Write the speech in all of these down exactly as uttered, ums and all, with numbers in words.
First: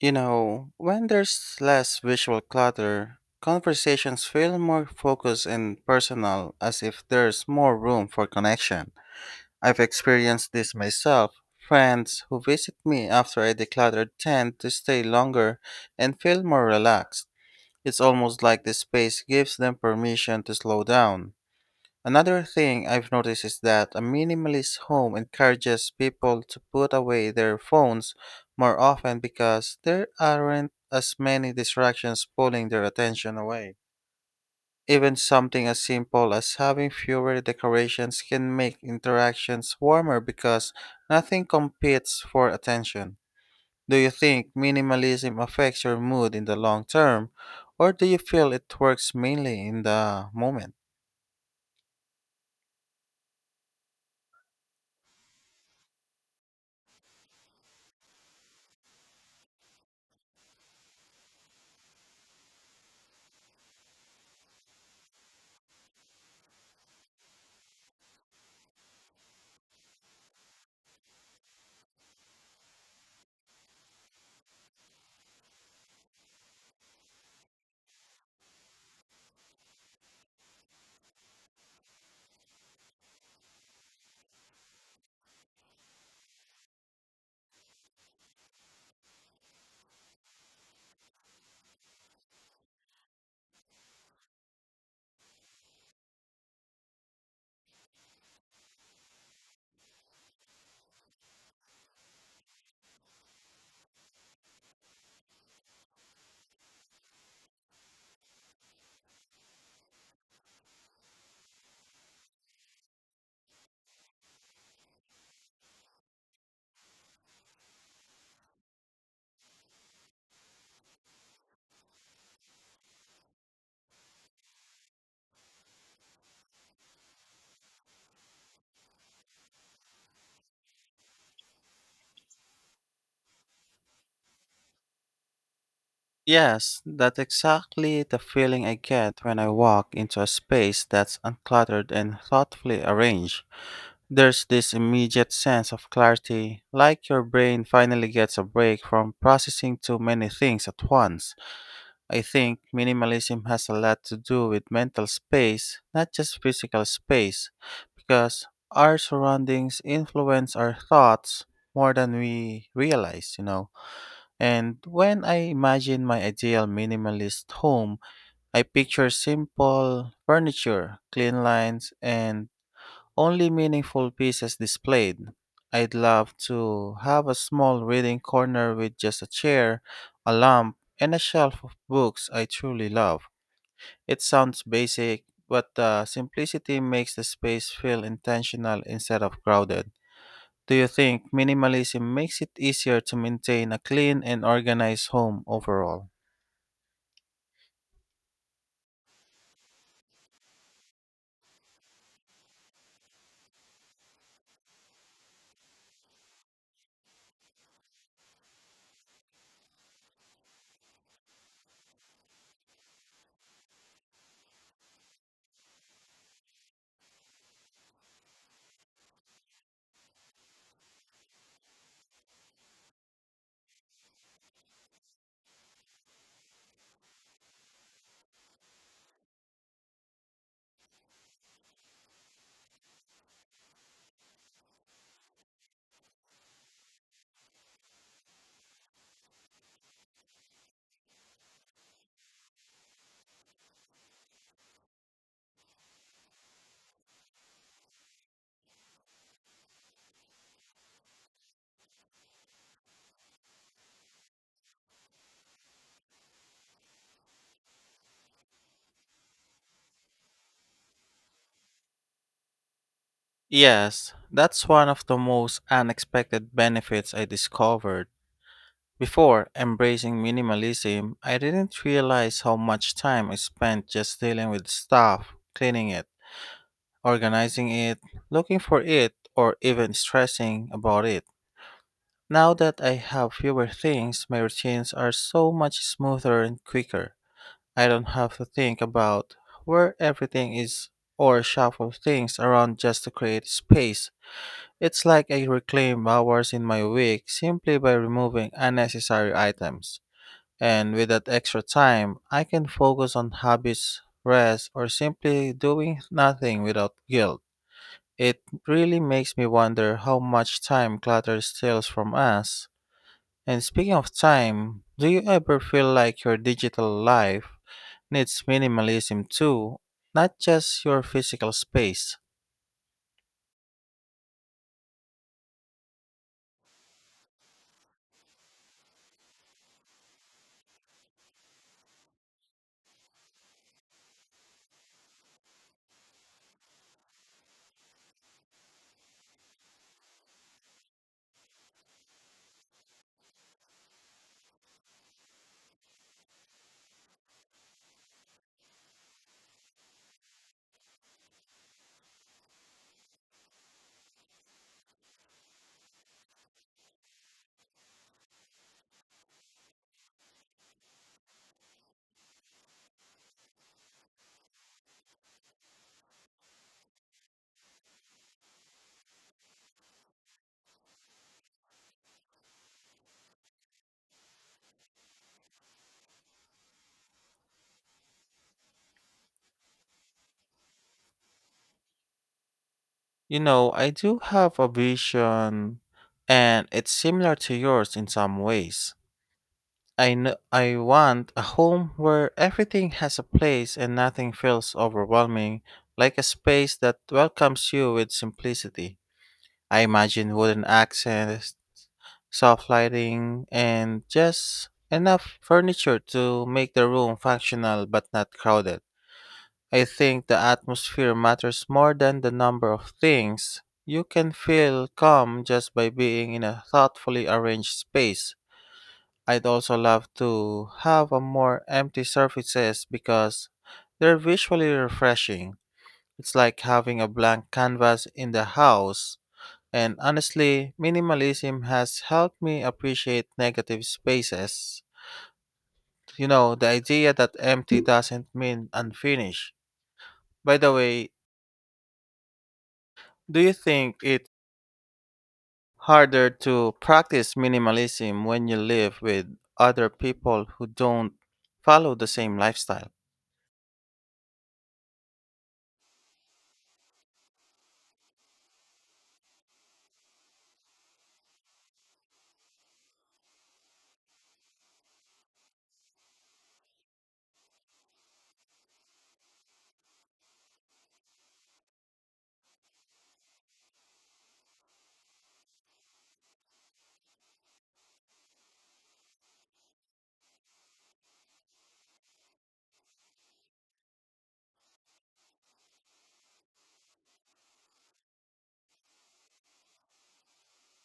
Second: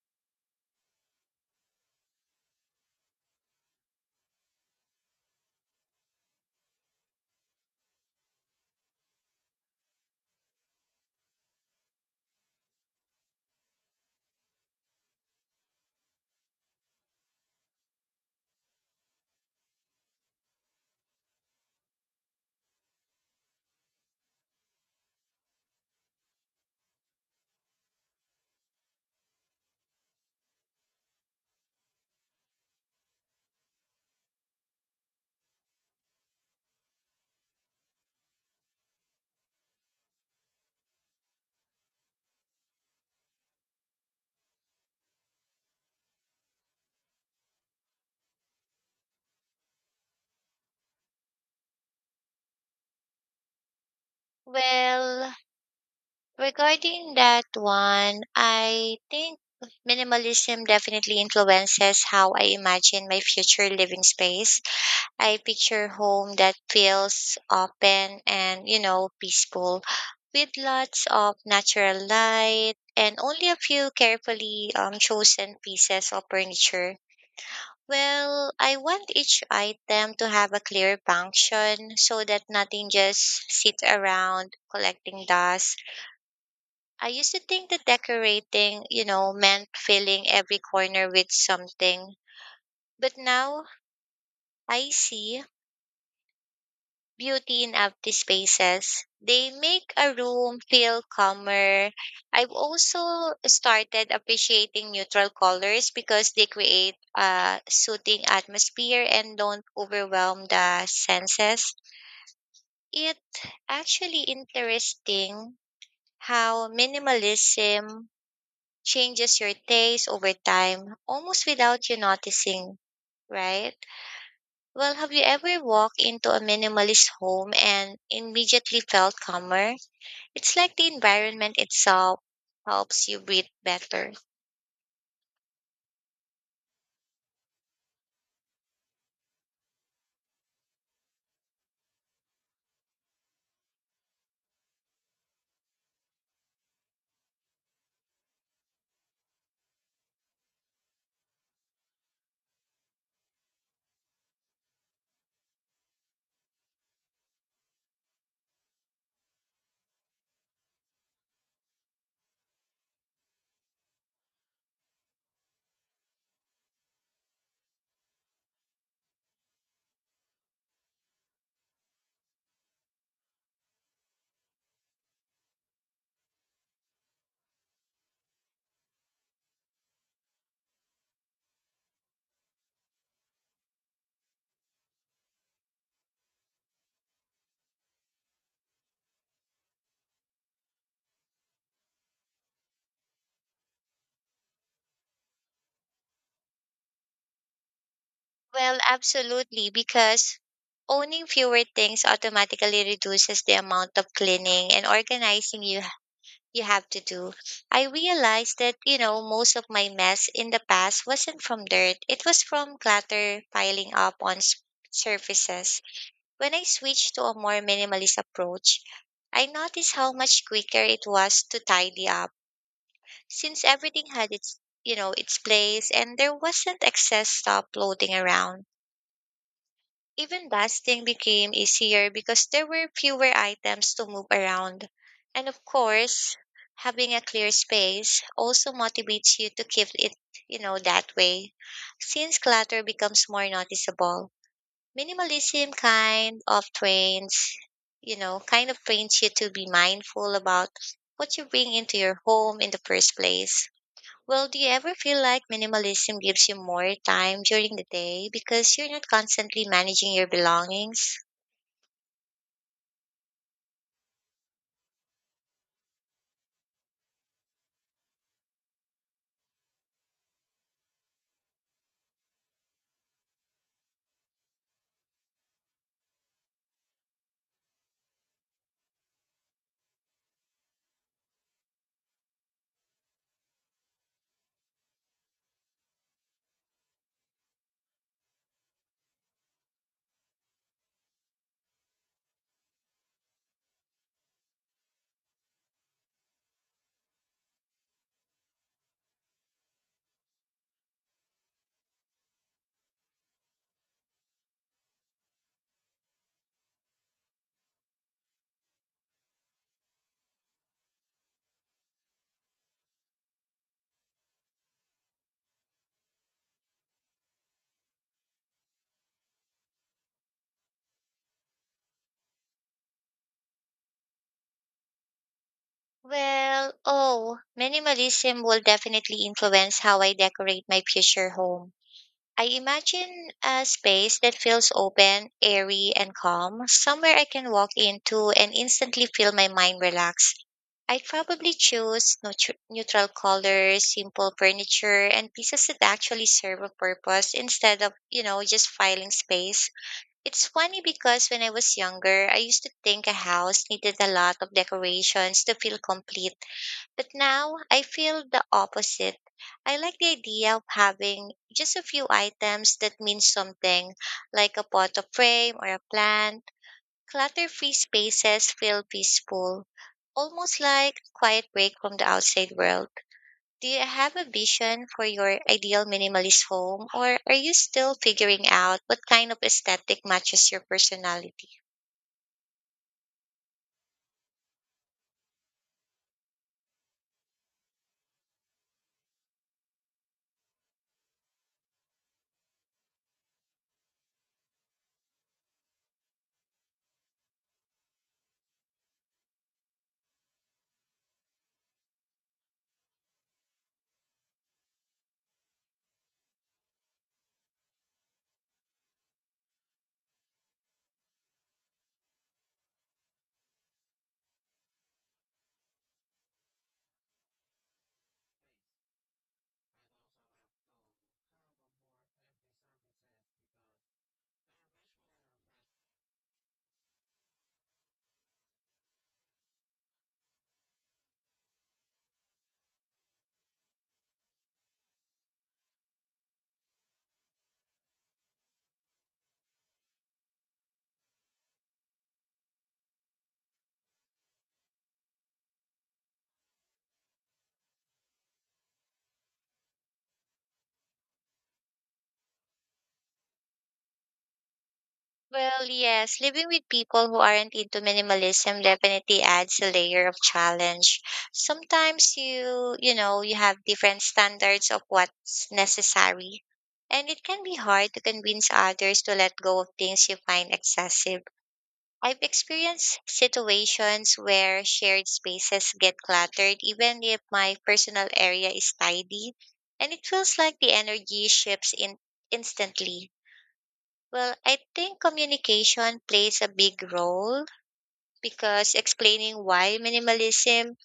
You know, when there's less visual clutter, conversations feel more focused and personal as if there's more room for connection. I've experienced this myself. Friends who visit me after I declutter tend to stay longer and feel more relaxed. It's almost like the space gives them permission to slow down. Another thing I've noticed is that a minimalist home encourages people to put away their phones more often because there aren't as many distractions pulling their attention away. Even something as simple as having fewer decorations can make interactions warmer because nothing competes for attention. Do you think minimalism affects your mood in the long term, or do you feel it works mainly in the moment? Well, regarding that one, I think minimalism definitely influences how I imagine my future living space. I picture home that feels open and, you know, peaceful with lots of natural light and only a few carefully um, chosen pieces of furniture. Well, I want each item to have a clear function so that nothing just sits around collecting dust. I used to think that decorating, you know, meant filling every corner with something. But now I see beauty in empty spaces. They make a room feel calmer. I've also started appreciating neutral colors because they create a soothing atmosphere and don't overwhelm the senses. It actually interesting how minimalism changes your taste over time almost without you noticing, right? Well, have you ever walked into a minimalist home and immediately felt calmer? It's like the environment itself helps you breathe better. Yes, that's exactly the feeling I get when I walk into a space that's uncluttered and thoughtfully arranged. There's this immediate sense of clarity, like your brain finally gets a break from processing too many things at once. I think minimalism has a lot to do with mental space, not just physical space, because our surroundings influence our thoughts more than we realize, you know. And when I imagine my ideal minimalist home, I picture simple furniture, clean lines, and only meaningful pieces displayed. I'd love to have a small reading corner with just a chair, a lamp, and a shelf of books I truly love. It sounds basic, but the simplicity makes the space feel intentional instead of crowded. Do you think minimalism makes it easier to maintain a clean and organized home overall? Well, absolutely, because owning fewer things automatically reduces the amount of cleaning and organizing you you have to do. I realized that, you know, most of my mess in the past wasn't from dirt, it was from clutter piling up on s- surfaces. When I switched to a more minimalist approach, I noticed how much quicker it was to tidy up since everything had its, you know, its place and there wasn't excess stuff floating around. Even busting became easier because there were fewer items to move around. And of course, having a clear space also motivates you to keep it, you know, that way. Since clutter becomes more noticeable, minimalism kind of trains, you know, kind of trains you to be mindful about what you bring into your home in the first place. Well, do you ever feel like minimalism gives you more time during the day because you're not constantly managing your belongings? Yes, that's one of the most unexpected benefits I discovered. Before embracing minimalism, I didn't realize how much time I spent just dealing with stuff, cleaning it, organizing it, looking for it, or even stressing about it. Now that I have fewer things, my routines are so much smoother and quicker. I don't have to think about where everything is or shuffle things around just to create space. It's like I reclaim hours in my week simply by removing unnecessary items. And with that extra time, I can focus on hobbies, rest, or simply doing nothing without guilt. It really makes me wonder how much time clutter steals from us. And speaking of time, do you ever feel like your digital life needs minimalism too, not just your physical space. Well, oh, minimalism will definitely influence how I decorate my future home. I imagine a space that feels open, airy, and calm, somewhere I can walk into and instantly feel my mind relax. I'd probably choose neutr- neutral colors, simple furniture, and pieces that actually serve a purpose instead of, you know, just filing space. It's funny because when I was younger, I used to think a house needed a lot of decorations to feel complete. But now I feel the opposite. I like the idea of having just a few items that mean something, like a pot of frame or a plant. Clutter free spaces feel peaceful, almost like a quiet break from the outside world. Do you have a vision for your ideal minimalist home, or are you still figuring out what kind of aesthetic matches your personality? You know, I do have a vision and it's similar to yours in some ways. I know I want a home where everything has a place and nothing feels overwhelming, like a space that welcomes you with simplicity. I imagine wooden accents, soft lighting, and just enough furniture to make the room functional but not crowded. I think the atmosphere matters more than the number of things. You can feel calm just by being in a thoughtfully arranged space. I'd also love to have a more empty surfaces because they're visually refreshing. It's like having a blank canvas in the house. And honestly, minimalism has helped me appreciate negative spaces. You know, the idea that empty doesn't mean unfinished. By the way, do you think it harder to practice minimalism when you live with other people who don't follow the same lifestyle. Well, yes, living with people who aren't into minimalism definitely adds a layer of challenge. Sometimes you, you know, you have different standards of what's necessary, and it can be hard to convince others to let go of things you find excessive. I've experienced situations where shared spaces get cluttered, even if my personal area is tidy, and it feels like the energy shifts in instantly. Well, I think communication plays a big role because explaining why minimalism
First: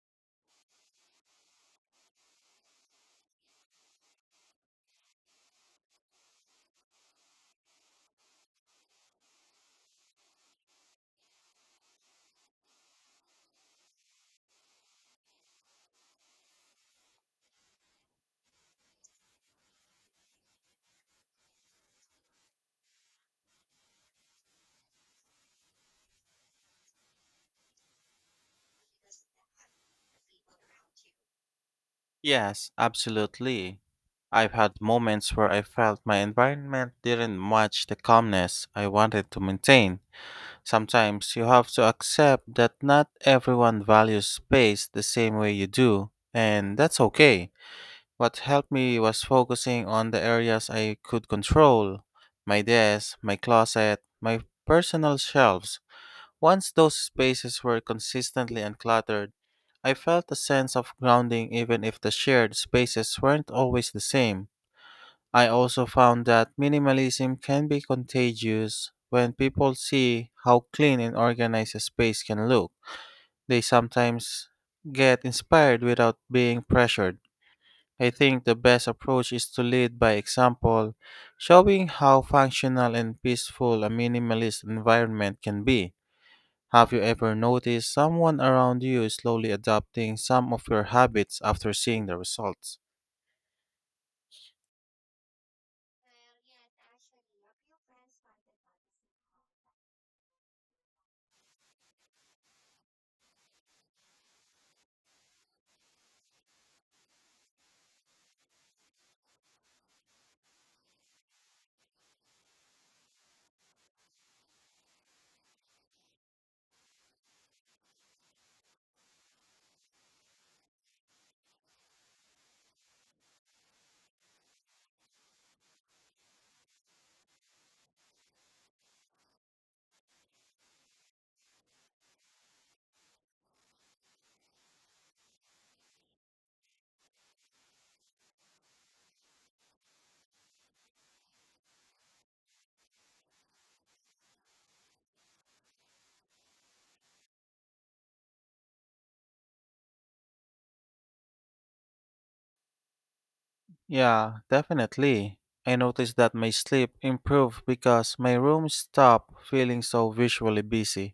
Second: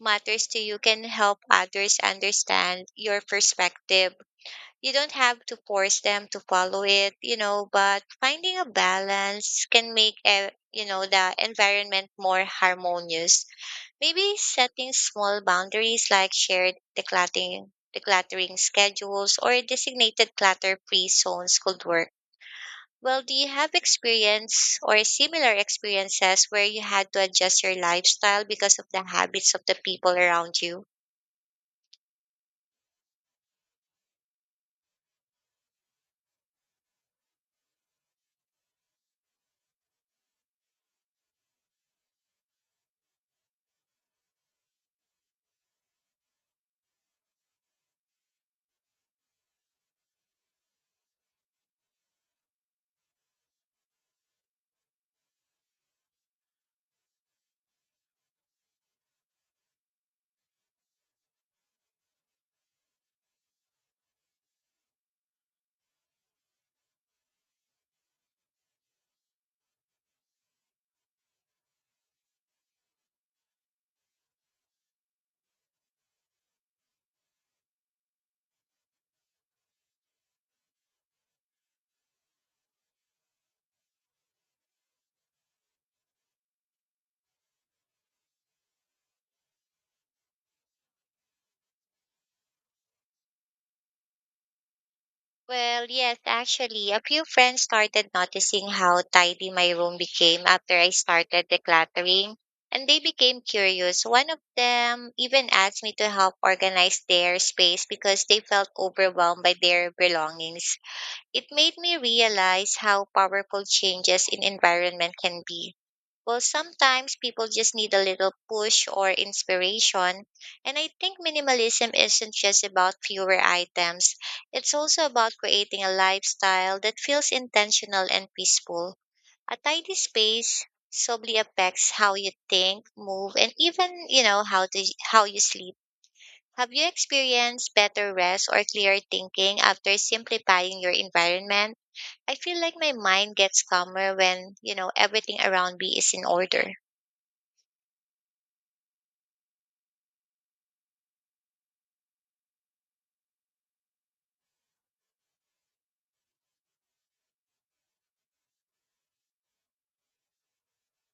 matters to you can help others understand your perspective. You don't have to force them to follow it, you know, but finding a balance can make a you know the environment more harmonious. Maybe setting small boundaries like shared decluttering, decluttering schedules or designated clutter-free zones could work. Well, do you have experience or similar experiences where you had to adjust your lifestyle because of the habits of the people around you? Yes, absolutely. I've had moments where I felt my environment didn't match the calmness I wanted to maintain. Sometimes you have to accept that not everyone values space the same way you do, and that's okay. What helped me was focusing on the areas I could control: my desk, my closet, my personal shelves. Once those spaces were consistently uncluttered, I felt a sense of grounding even if the shared spaces weren't always the same. I also found that minimalism can be contagious when people see how clean and organized a space can look. They sometimes get inspired without being pressured. I think the best approach is to lead by example, showing how functional and peaceful a minimalist environment can be. Have you ever noticed someone around you slowly adopting some of your habits after seeing the results? Well, yes, actually, a few friends started noticing how tidy my room became after I started decluttering, and they became curious. One of them even asked me to help organize their space because they felt overwhelmed by their belongings. It made me realize how powerful changes in environment can be. Well, sometimes people just need a little push or inspiration. And I think minimalism isn't just about fewer items, it's also about creating a lifestyle that feels intentional and peaceful. A tidy space subtly affects how you think, move, and even, you know, how to how you sleep. Have you experienced better rest or clearer thinking after simplifying your environment? I feel like my mind gets calmer when, you know, everything around me is in order. Yeah, definitely. I noticed that my sleep improved because my room stopped feeling so visually busy.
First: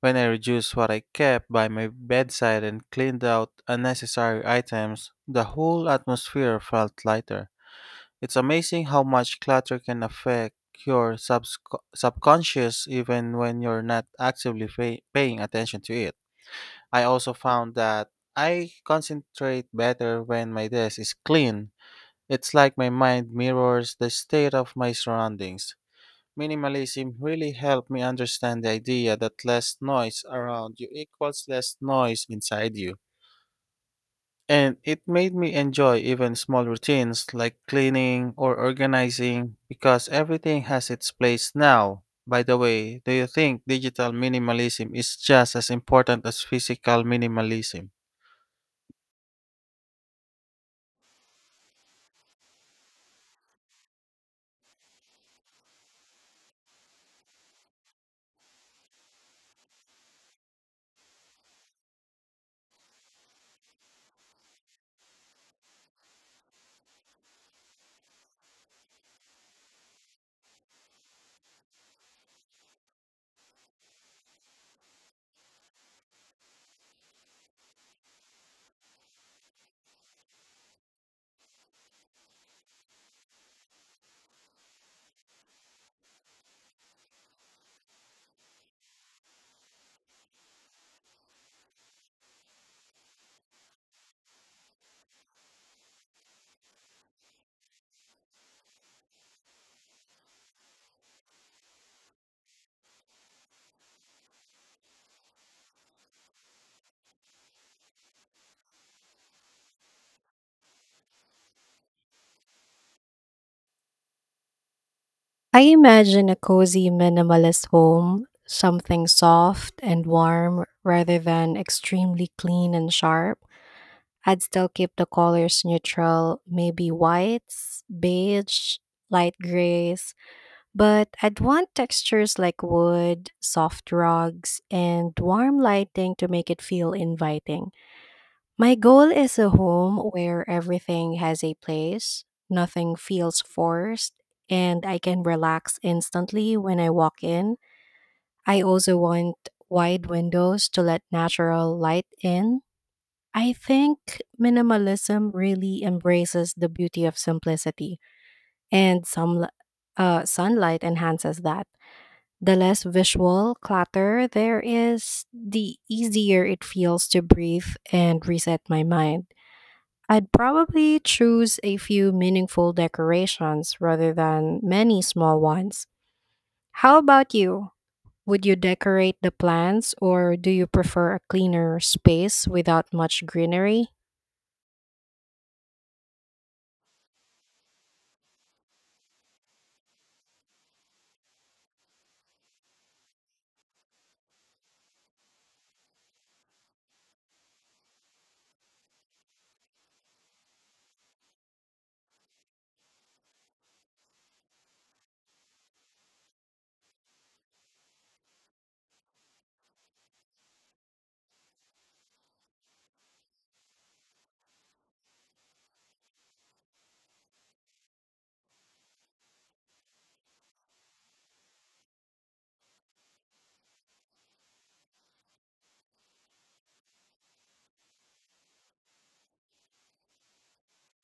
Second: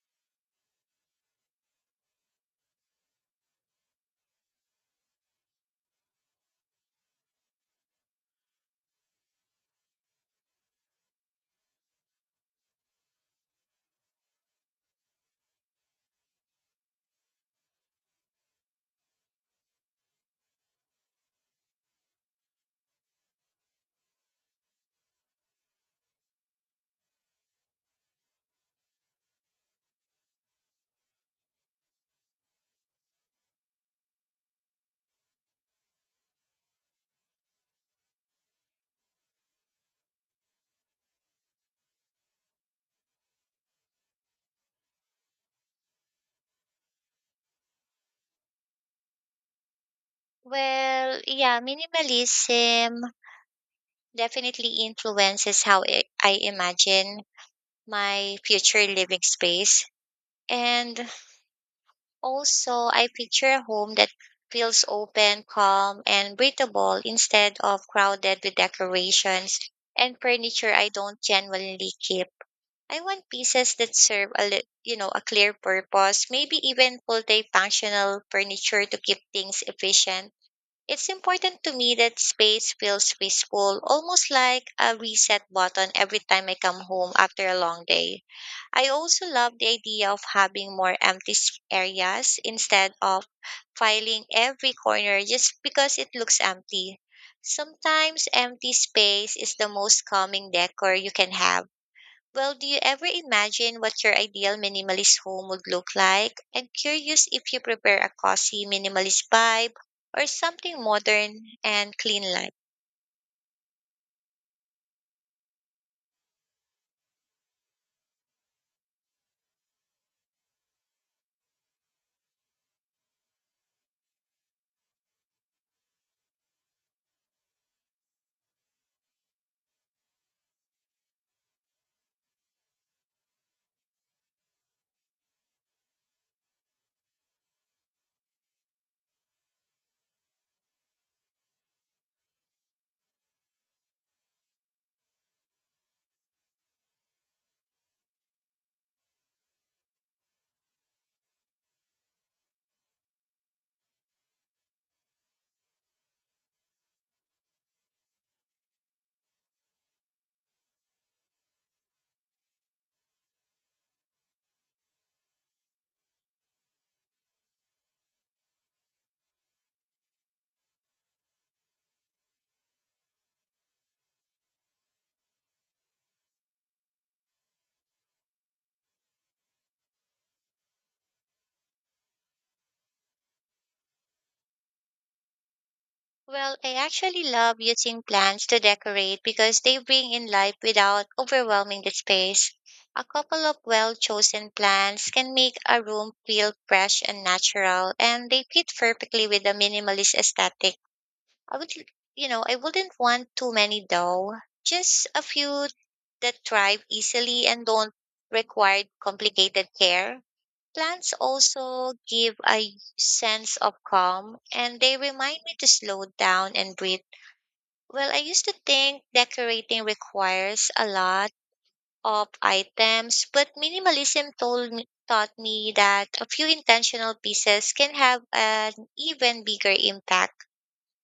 When I reduced what I kept by my bedside and cleaned out unnecessary items, the whole atmosphere felt lighter. It's amazing how much clutter can affect your subsc- subconscious even when you're not actively pay- paying attention to it. I also found that I concentrate better when my desk is clean. It's like my mind mirrors the state of my surroundings. Minimalism really helped me understand the idea that less noise around you equals less noise inside you. And it made me enjoy even small routines like cleaning or organizing because everything has its place now. By the way, do you think digital minimalism is just as important as physical minimalism? Well, yeah, minimalism definitely influences how I I imagine my future living space. And also, I picture a home that feels open, calm, and breathable instead of crowded with decorations and furniture I don't genuinely keep. I want pieces that serve a li- you know, a clear purpose, maybe even multi-functional furniture to keep things efficient. It's important to me that space feels peaceful, almost like a reset button every time I come home after a long day. I also love the idea of having more empty s- areas instead of filing every corner just because it looks empty. Sometimes empty space is the most calming decor you can have. Well, do you ever imagine what your ideal minimalist home would look like? I'm curious if you prepare a cozy minimalist vibe or something modern and clean like. I imagine a cozy minimalist home, something soft and warm rather than extremely clean and sharp. I'd still keep the colors neutral, maybe whites, beige, light grays. But I'd want textures like wood, soft rugs, and warm lighting to make it feel inviting. My goal is a home where everything has a place, nothing feels forced, and I can relax instantly when I walk in. I also want wide windows to let natural light in. I think minimalism really embraces the beauty of simplicity, and some uh, sunlight enhances that. The less visual clutter there is, the easier it feels to breathe and reset my mind. I'd probably choose a few meaningful decorations rather than many small ones. How about you? Would you decorate the plants or do you prefer a cleaner space without much greenery? Well, I actually love using plants to decorate because they bring in life without overwhelming the space. A couple of well chosen plants can make a room feel fresh and natural, and they fit perfectly with the minimalist aesthetic. I would, l- you know, I wouldn't want too many though. Just a few that thrive easily and don't require complicated care. Plants also give a sense of calm and they remind me to slow down and breathe. Well, I used to think decorating requires a lot of items, but minimalism told me, taught me that a few intentional pieces can have an even bigger impact.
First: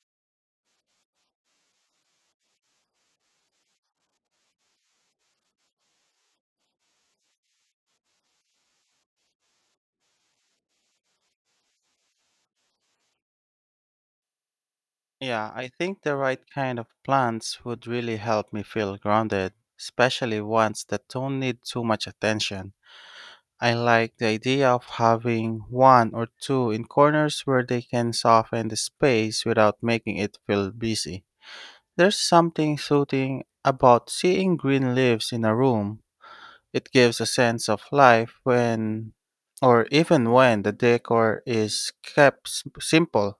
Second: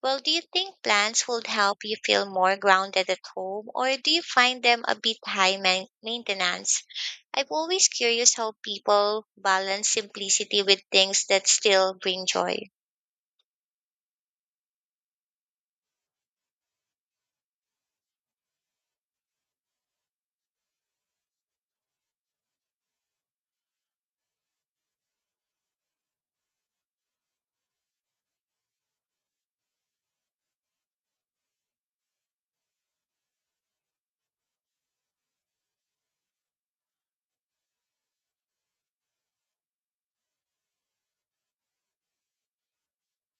Well, do you think plants would help you feel more grounded at home, or do you find them a bit high main- maintenance? I'm always curious how people balance simplicity with things that still bring joy. Yeah, I think the right kind of plants would really help me feel grounded, especially ones that don't need too much attention. I like the idea of having one or two in corners where they can soften the space without making it feel busy. There's something soothing about seeing green leaves in a room. It gives a sense of life when, or even when, the decor is kept s- simple.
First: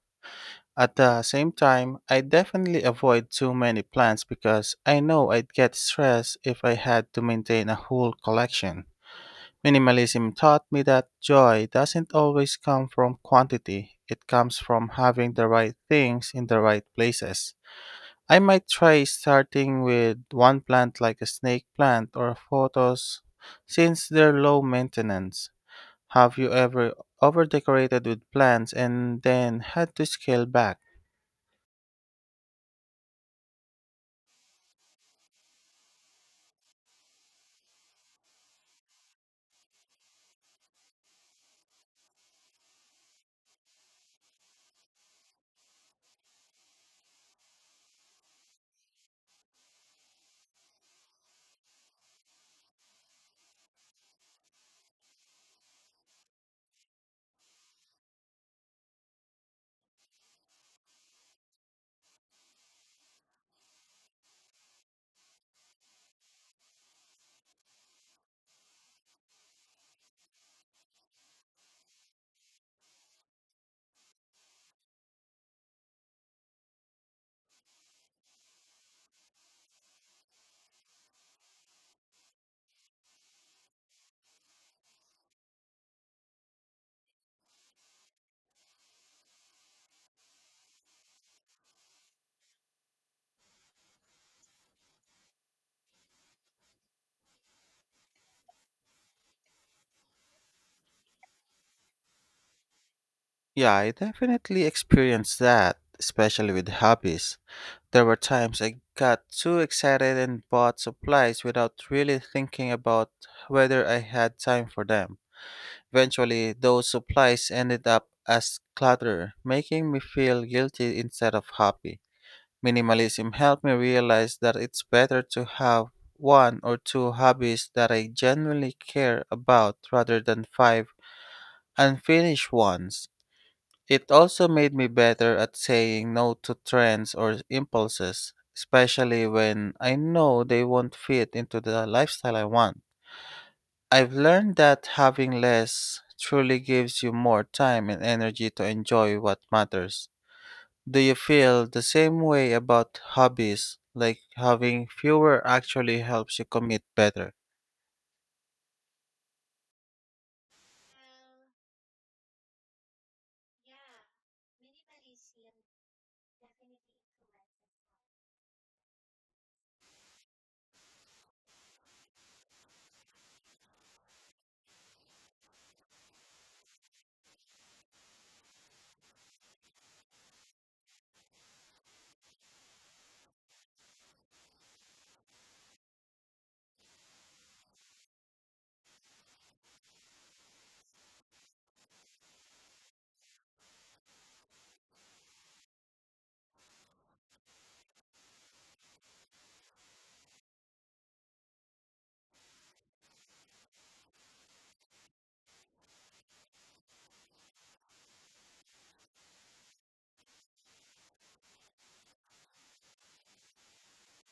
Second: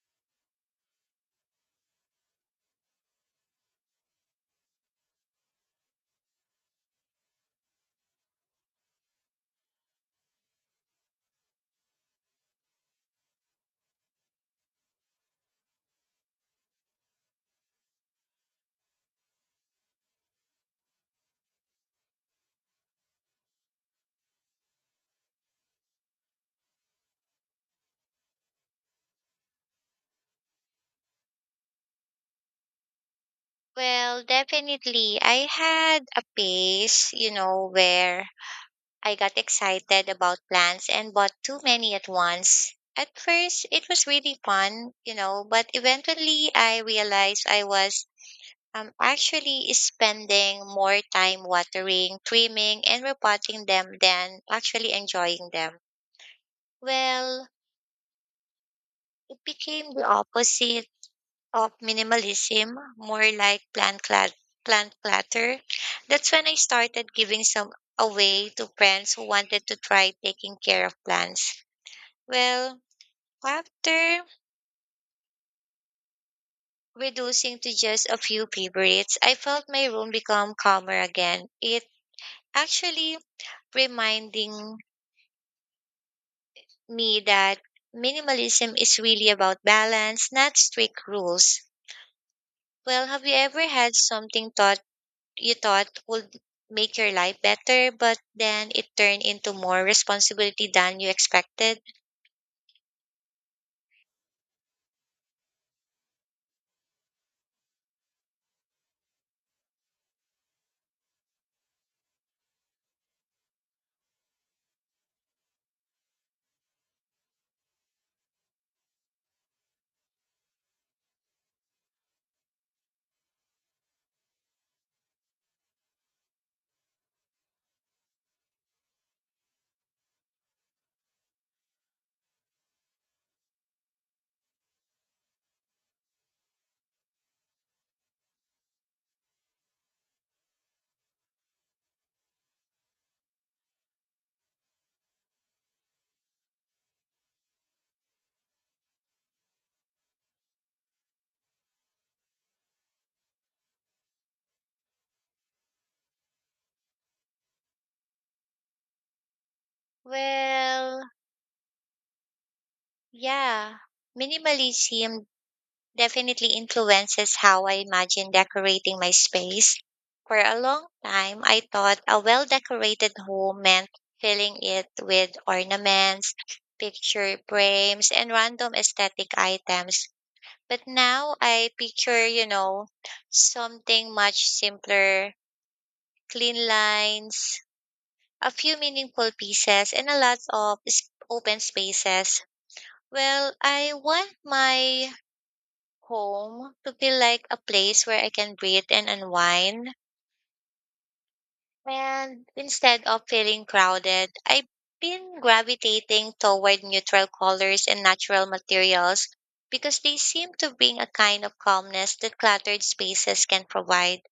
At the same time, I definitely avoid too many plants because I know I'd get stressed if I had to maintain a whole collection. Minimalism taught me that joy doesn't always come from quantity, it comes from having the right things in the right places. I might try starting with one plant like a snake plant or photos since they're low maintenance. Have you ever overdecorated with plants and then had to scale back? Well, definitely. I had a phase, you know, where I got excited about plants and bought too many at once. At first, it was really fun, you know, but eventually I realized I was I'm actually spending more time watering, trimming, and repotting them than actually enjoying them. Well, it became the opposite of minimalism, more like plant clat- plant clutter. That's when I started giving some away to friends who wanted to try taking care of plants. Well, after reducing to just a few favorites, I felt my room become calmer again. It actually reminding me that minimalism is really about balance, not strict rules. Well, have you ever had something thought you thought would make your life better, but then it turned into more responsibility than you expected? Yeah, I definitely experienced that, especially with hobbies. There were times I got too excited and bought supplies without really thinking about whether I had time for them. Eventually, those supplies ended up as clutter, making me feel guilty instead of happy. Minimalism helped me realize that it's better to have one or two hobbies that I genuinely care about rather than five unfinished ones. It also made me better at saying no to trends or impulses, especially when I know they won't fit into the lifestyle I want. I've learned that having less truly gives you more time and energy to enjoy what matters. Do you feel the same way about hobbies? Like having fewer actually helps you commit better? Well, yeah. Minimalism definitely influences how I imagine decorating my space. For a long time, I thought a well decorated home meant filling it with ornaments, picture frames, and random aesthetic items. But now I picture, you know, something much simpler, clean lines, a few meaningful pieces, and a lot of s- open spaces. Well, I want my home to feel like a place where I can breathe and unwind. And instead of feeling crowded, I've been gravitating toward neutral colors and natural materials because they seem to bring a kind of calmness that cluttered spaces can provide.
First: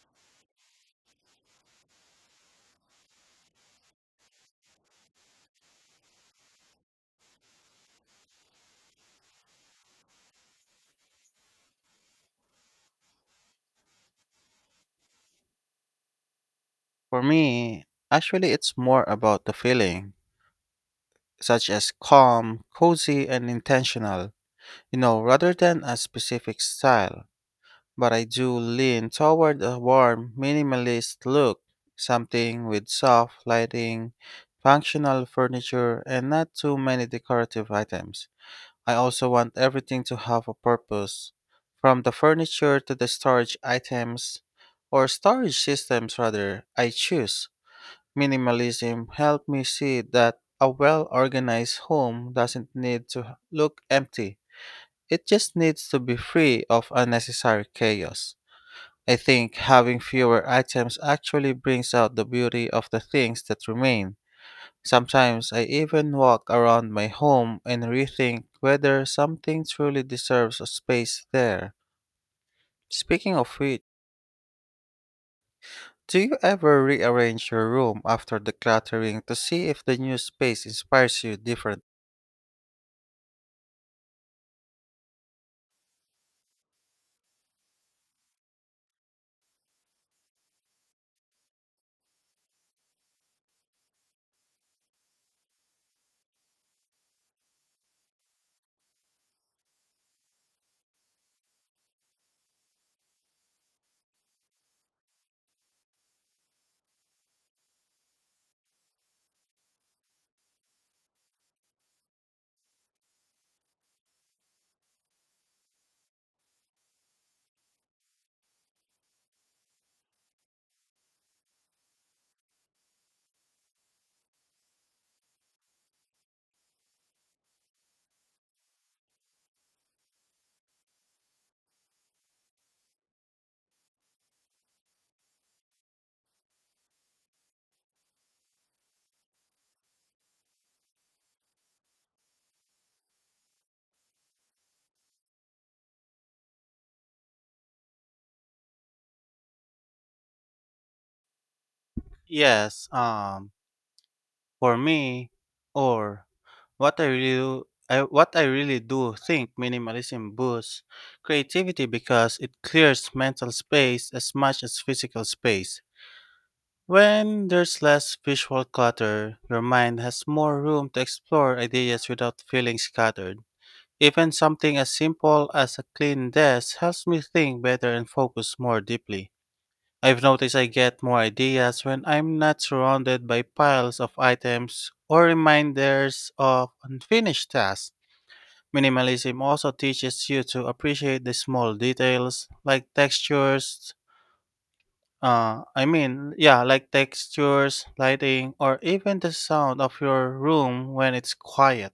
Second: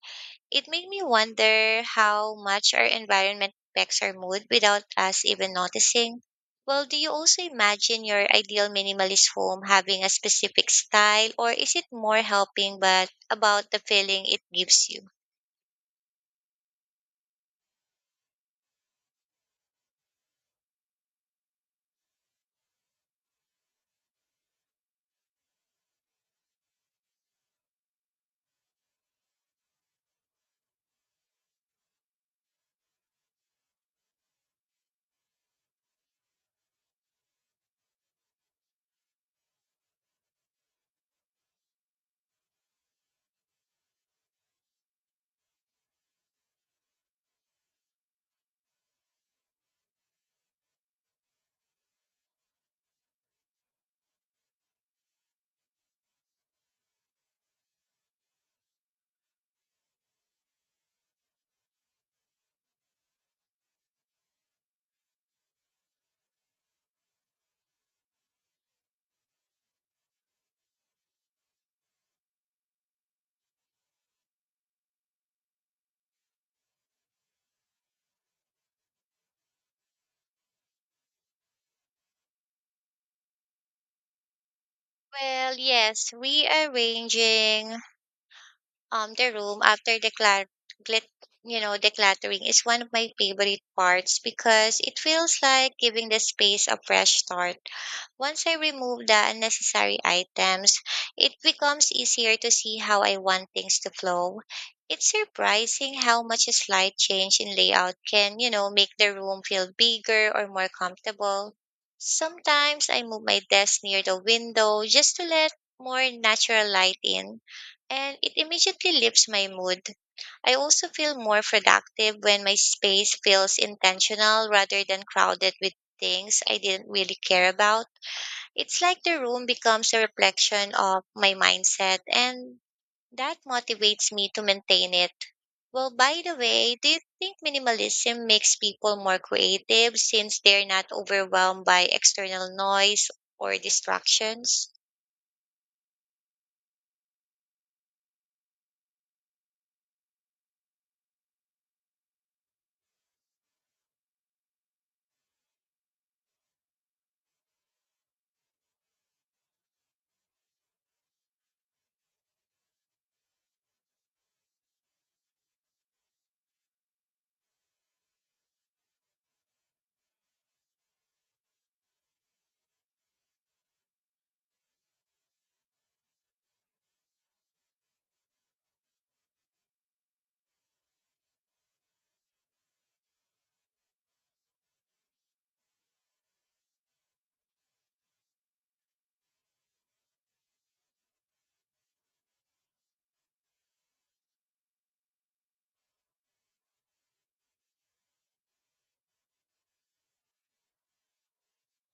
It made me wonder how much our environment affects our mood without us even noticing. Well, do you also imagine your ideal minimalist home having a specific style, or is it more helping but about the feeling it gives you? For me, actually, it's more about the feeling, such as calm, cozy, and intentional. You know, rather than a specific style, but I do lean toward a warm, minimalist look, something with soft lighting, functional furniture, and not too many decorative items. I also want everything to have a purpose, from the furniture to the storage items or storage systems rather I choose. Minimalism helped me see that a well organized home doesn't need to look empty, it just needs to be free of unnecessary chaos. I think having fewer items actually brings out the beauty of the things that remain. Sometimes I even walk around my home and rethink whether something truly deserves a space there. Speaking of which, do you ever rearrange your room after decluttering to see if the new space inspires you different? Well, yes, rearranging um the room after declar- glit- you know decluttering is one of my favorite parts because it feels like giving the space a fresh start. Once I remove the unnecessary items, it becomes easier to see how I want things to flow. It's surprising how much a slight change in layout can, you know, make the room feel bigger or more comfortable. Sometimes I move my desk near the window just to let more natural light in, and it immediately lifts my mood. I also feel more productive when my space feels intentional rather than crowded with things I didn't really care about. It's like the room becomes a reflection of my mindset, and that motivates me to maintain it. Well, by the way, do you think minimalism makes people more creative since they're not overwhelmed by external noise or distractions? Yes, um, for me, or What I really do, I, what I really do think minimalism boosts creativity because it clears mental space as much as physical space. When there's less visual clutter, your mind has more room to explore ideas without feeling scattered. Even something as simple as a clean desk helps me think better and focus more deeply. I've noticed I get more ideas when I'm not surrounded by piles of items or reminders of unfinished tasks. Minimalism also teaches you to appreciate the small details like textures, uh, I mean, yeah, like textures, lighting, or even the sound of your room when it's quiet.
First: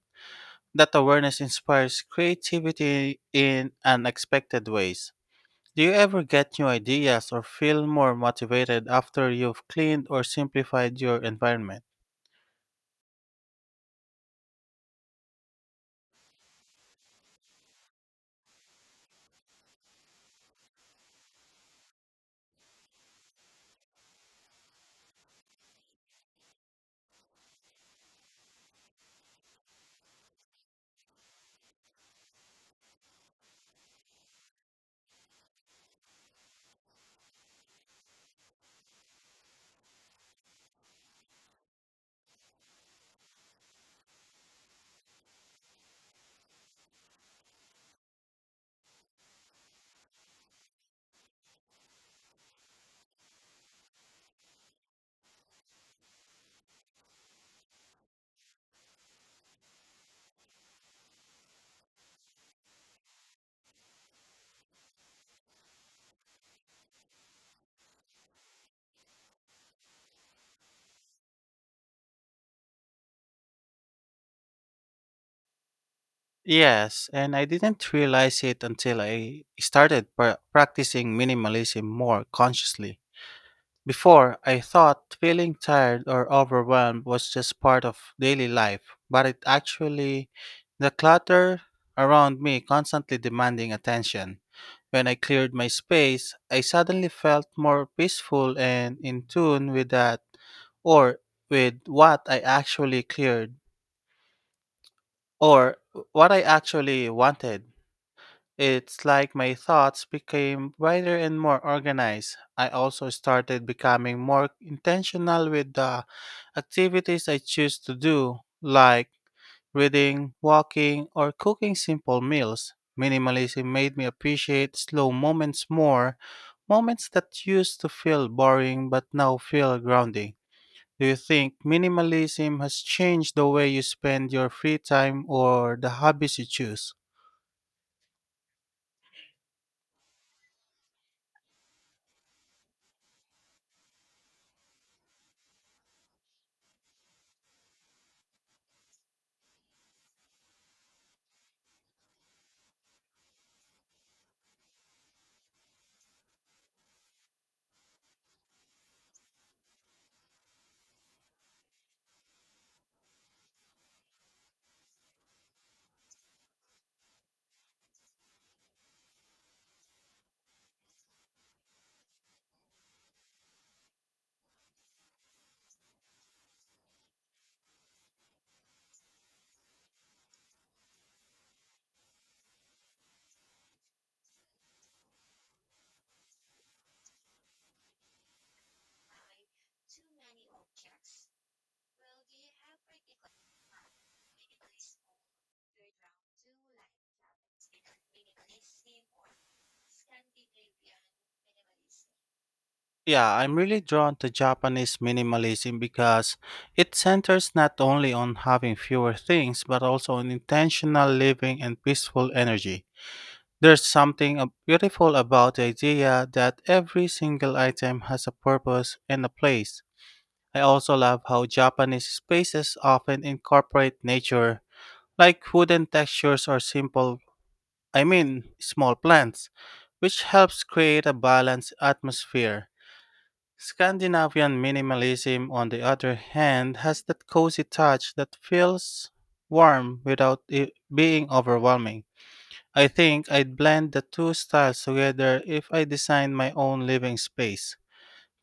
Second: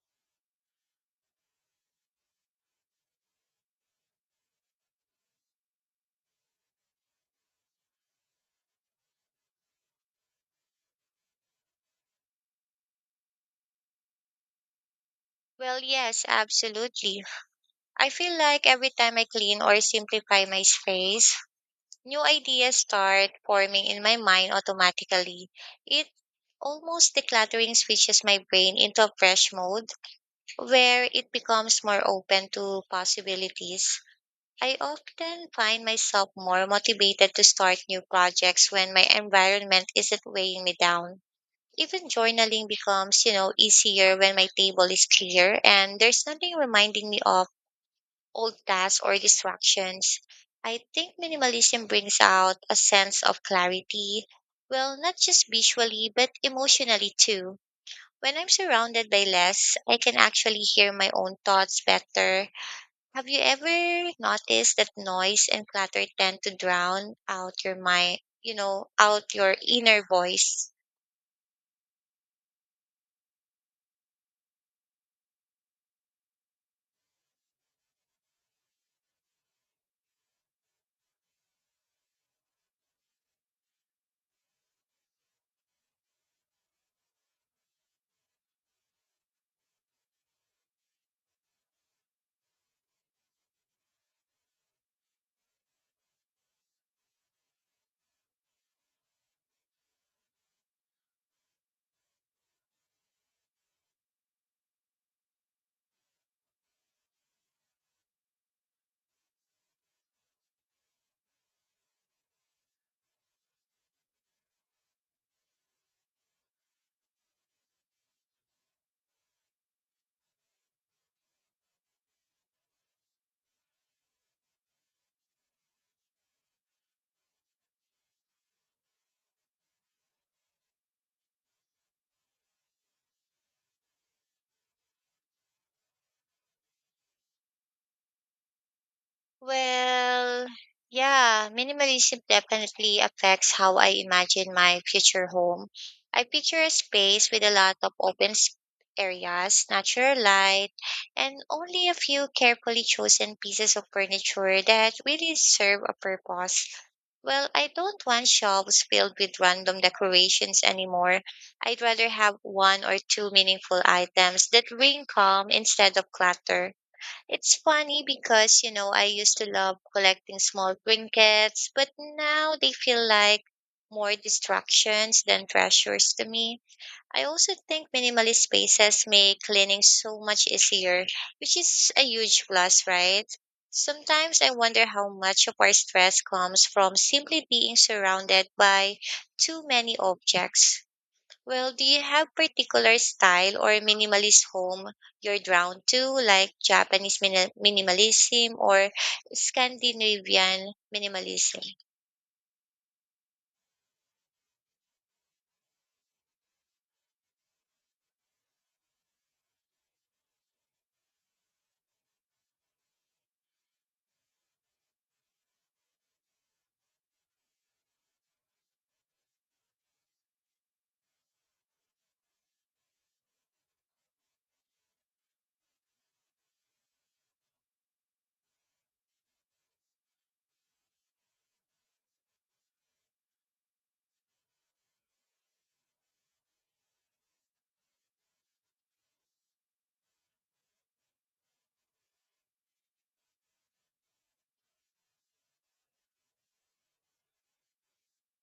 That awareness inspires creativity in unexpected ways. Do you ever get new ideas or feel more motivated after you've cleaned or simplified your environment? Well, yes, absolutely. I feel like every time I clean or simplify my space, new ideas start forming in my mind automatically. It almost decluttering switches my brain into a fresh mode where it becomes more open to possibilities. I often find myself more motivated to start new projects when my environment isn't weighing me down. Even journaling becomes, you know, easier when my table is clear and there's nothing reminding me of old tasks or distractions. I think minimalism brings out a sense of clarity, well, not just visually, but emotionally too. When I'm surrounded by less, I can actually hear my own thoughts better. Have you ever noticed that noise and clutter tend to drown out your mind, you know, out your inner voice? Yes, and I didn't realize it until I started pra- practicing minimalism more consciously. Before, I thought feeling tired or overwhelmed was just part of daily life, but it actually, the clutter around me constantly demanding attention. When I cleared my space, I suddenly felt more peaceful and in tune with that or with what I actually cleared or what I actually wanted. It's like my thoughts became wider and more organized. I also started becoming more intentional with the activities I choose to do, like reading, walking, or cooking simple meals. Minimalism made me appreciate slow moments more, moments that used to feel boring but now feel grounding. Do you think minimalism has changed the way you spend your free time or the hobbies you choose? Well, yeah, minimalism definitely affects how I imagine my future home. I picture a space with a lot of open s- areas, natural light, and only a few carefully chosen pieces of furniture that really serve a purpose. Well, I don't want shelves filled with random decorations anymore. I'd rather have one or two meaningful items that bring calm instead of clutter. It's funny because, you know, I used to love collecting small trinkets, but now they feel like more distractions than treasures to me. I also think minimalist spaces make cleaning so much easier, which is a huge plus, right? Sometimes I wonder how much of our stress comes from simply being surrounded by too many objects. Well, do you have particular style or minimalist home you're drawn to, like Japanese mini- minimalism or Scandinavian minimalism? Yeah, I'm really drawn to Japanese minimalism because it centers not only on having fewer things, but also on intentional living and peaceful energy. There's something uh, beautiful about the idea that every single item has a purpose and a place. I also love how Japanese spaces often incorporate nature, like wooden textures or simple, I mean, small plants, which helps create a balanced atmosphere. Scandinavian minimalism, on the other hand, has that cozy touch that feels warm without it being overwhelming. I think I'd blend the two styles together if I designed my own living space.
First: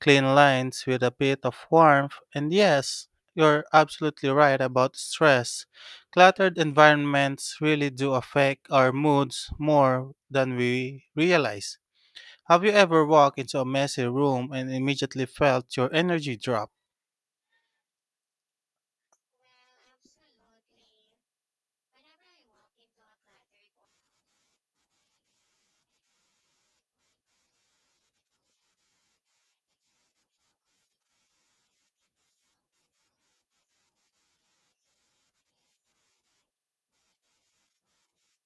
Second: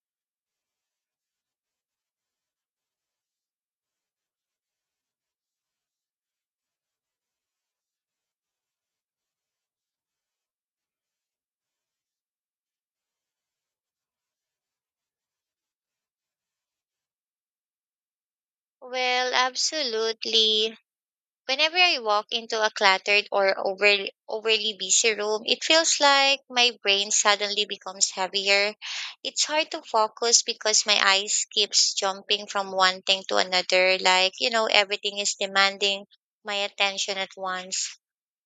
Clean lines with a bit of warmth, and yes, you're absolutely right about stress. Cluttered environments really do affect our moods more than we realize. Have you ever walked into a messy room and immediately felt your energy drop? Well, absolutely. Whenever I walk into a cluttered or over, overly busy room, it feels like my brain suddenly becomes heavier. It's hard to focus because my eyes keeps jumping from one thing to another, like, you know, everything is demanding my attention at once.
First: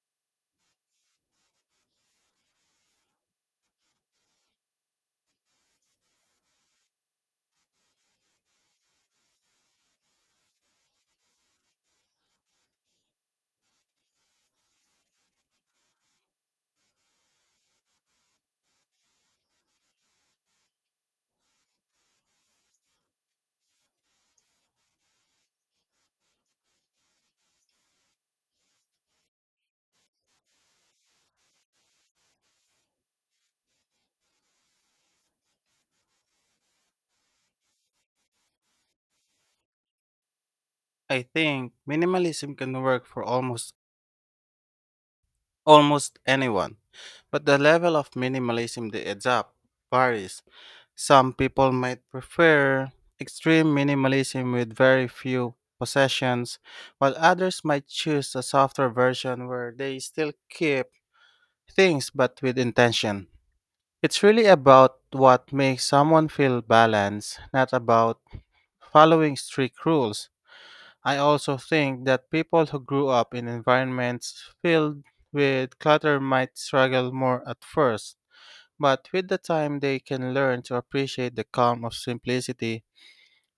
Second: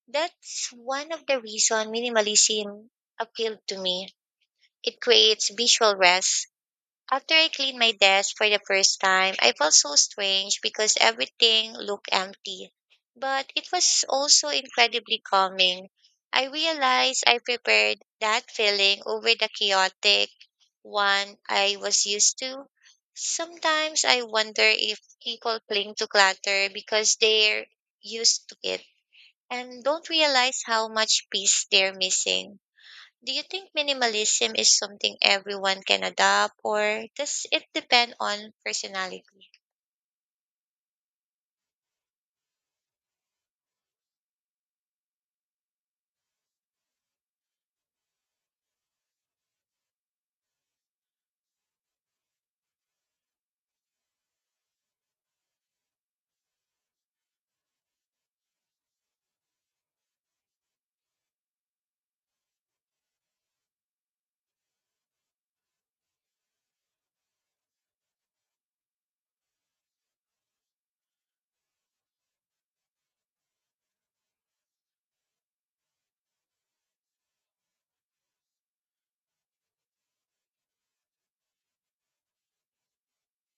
That's one of the reason minimalism appealed to me. It creates visual rest. After I cleaned my desk for the first time, I felt so strange because everything looked empty. But it was also incredibly calming. I realized I prepared that feeling over the chaotic one I was used to. Sometimes I wonder if people cling to clutter because they're used to it and don't realize how much peace they're missing. Do you think minimalism is something everyone can adopt, or does it depend on personality? I think minimalism can work for almost almost anyone, but the level of minimalism they adopt varies. Some people might prefer extreme minimalism with very few possessions, while others might choose a softer version where they still keep things but with intention. It's really about what makes someone feel balanced, not about following strict rules. I also think that people who grew up in environments filled with clutter might struggle more at first, but with the time they can learn to appreciate the calm of simplicity.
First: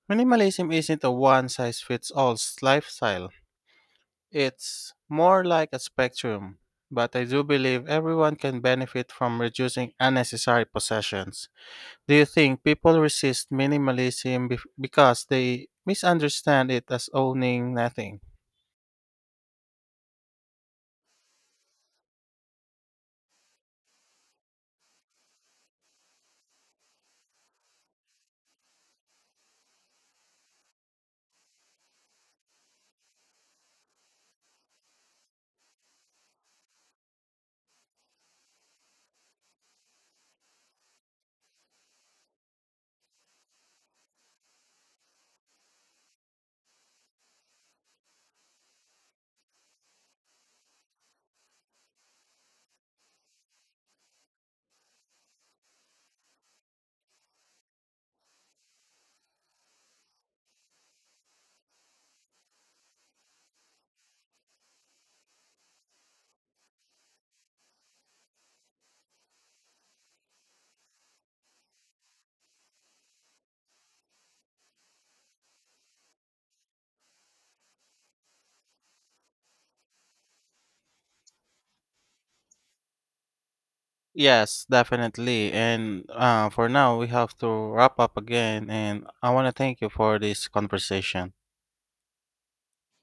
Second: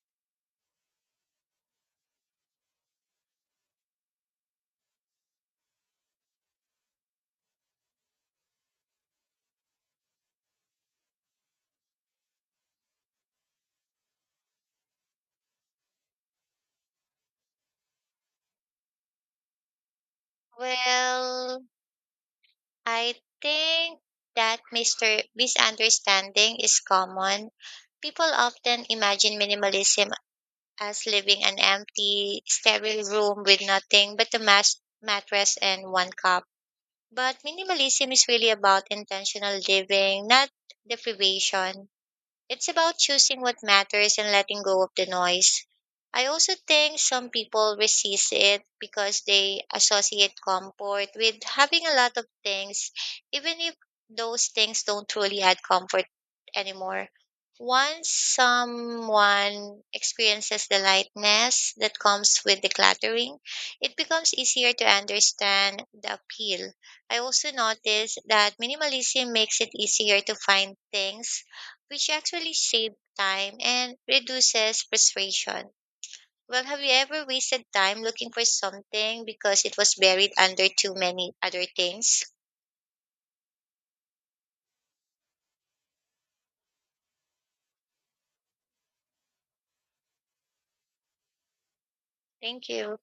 Minimalism isn't a one size fits all lifestyle, it's more like a spectrum, but I do believe everyone can benefit from reducing unnecessary possessions. Do you think people resist minimalism bef- because they misunderstand it as owning nothing? Well, I think that mister misunderstanding is common. People often imagine minimalism as living an empty, sterile room with nothing but a mas- mattress and one cup. But minimalism is really about intentional living, not deprivation. It's about choosing what matters and letting go of the noise. I also think some people resist it because they associate comfort with having a lot of things, even if those things don't truly add comfort anymore. Once someone experiences the lightness that comes with decluttering, it becomes easier to understand the appeal. I also noticed that minimalism makes it easier to find things which actually saves time and reduces frustration. Well, have you ever wasted time looking for something because it was buried under too many other things? Yes, definitely. And uh, for now, we have to wrap up again. And I want to thank you for this conversation. Thank you.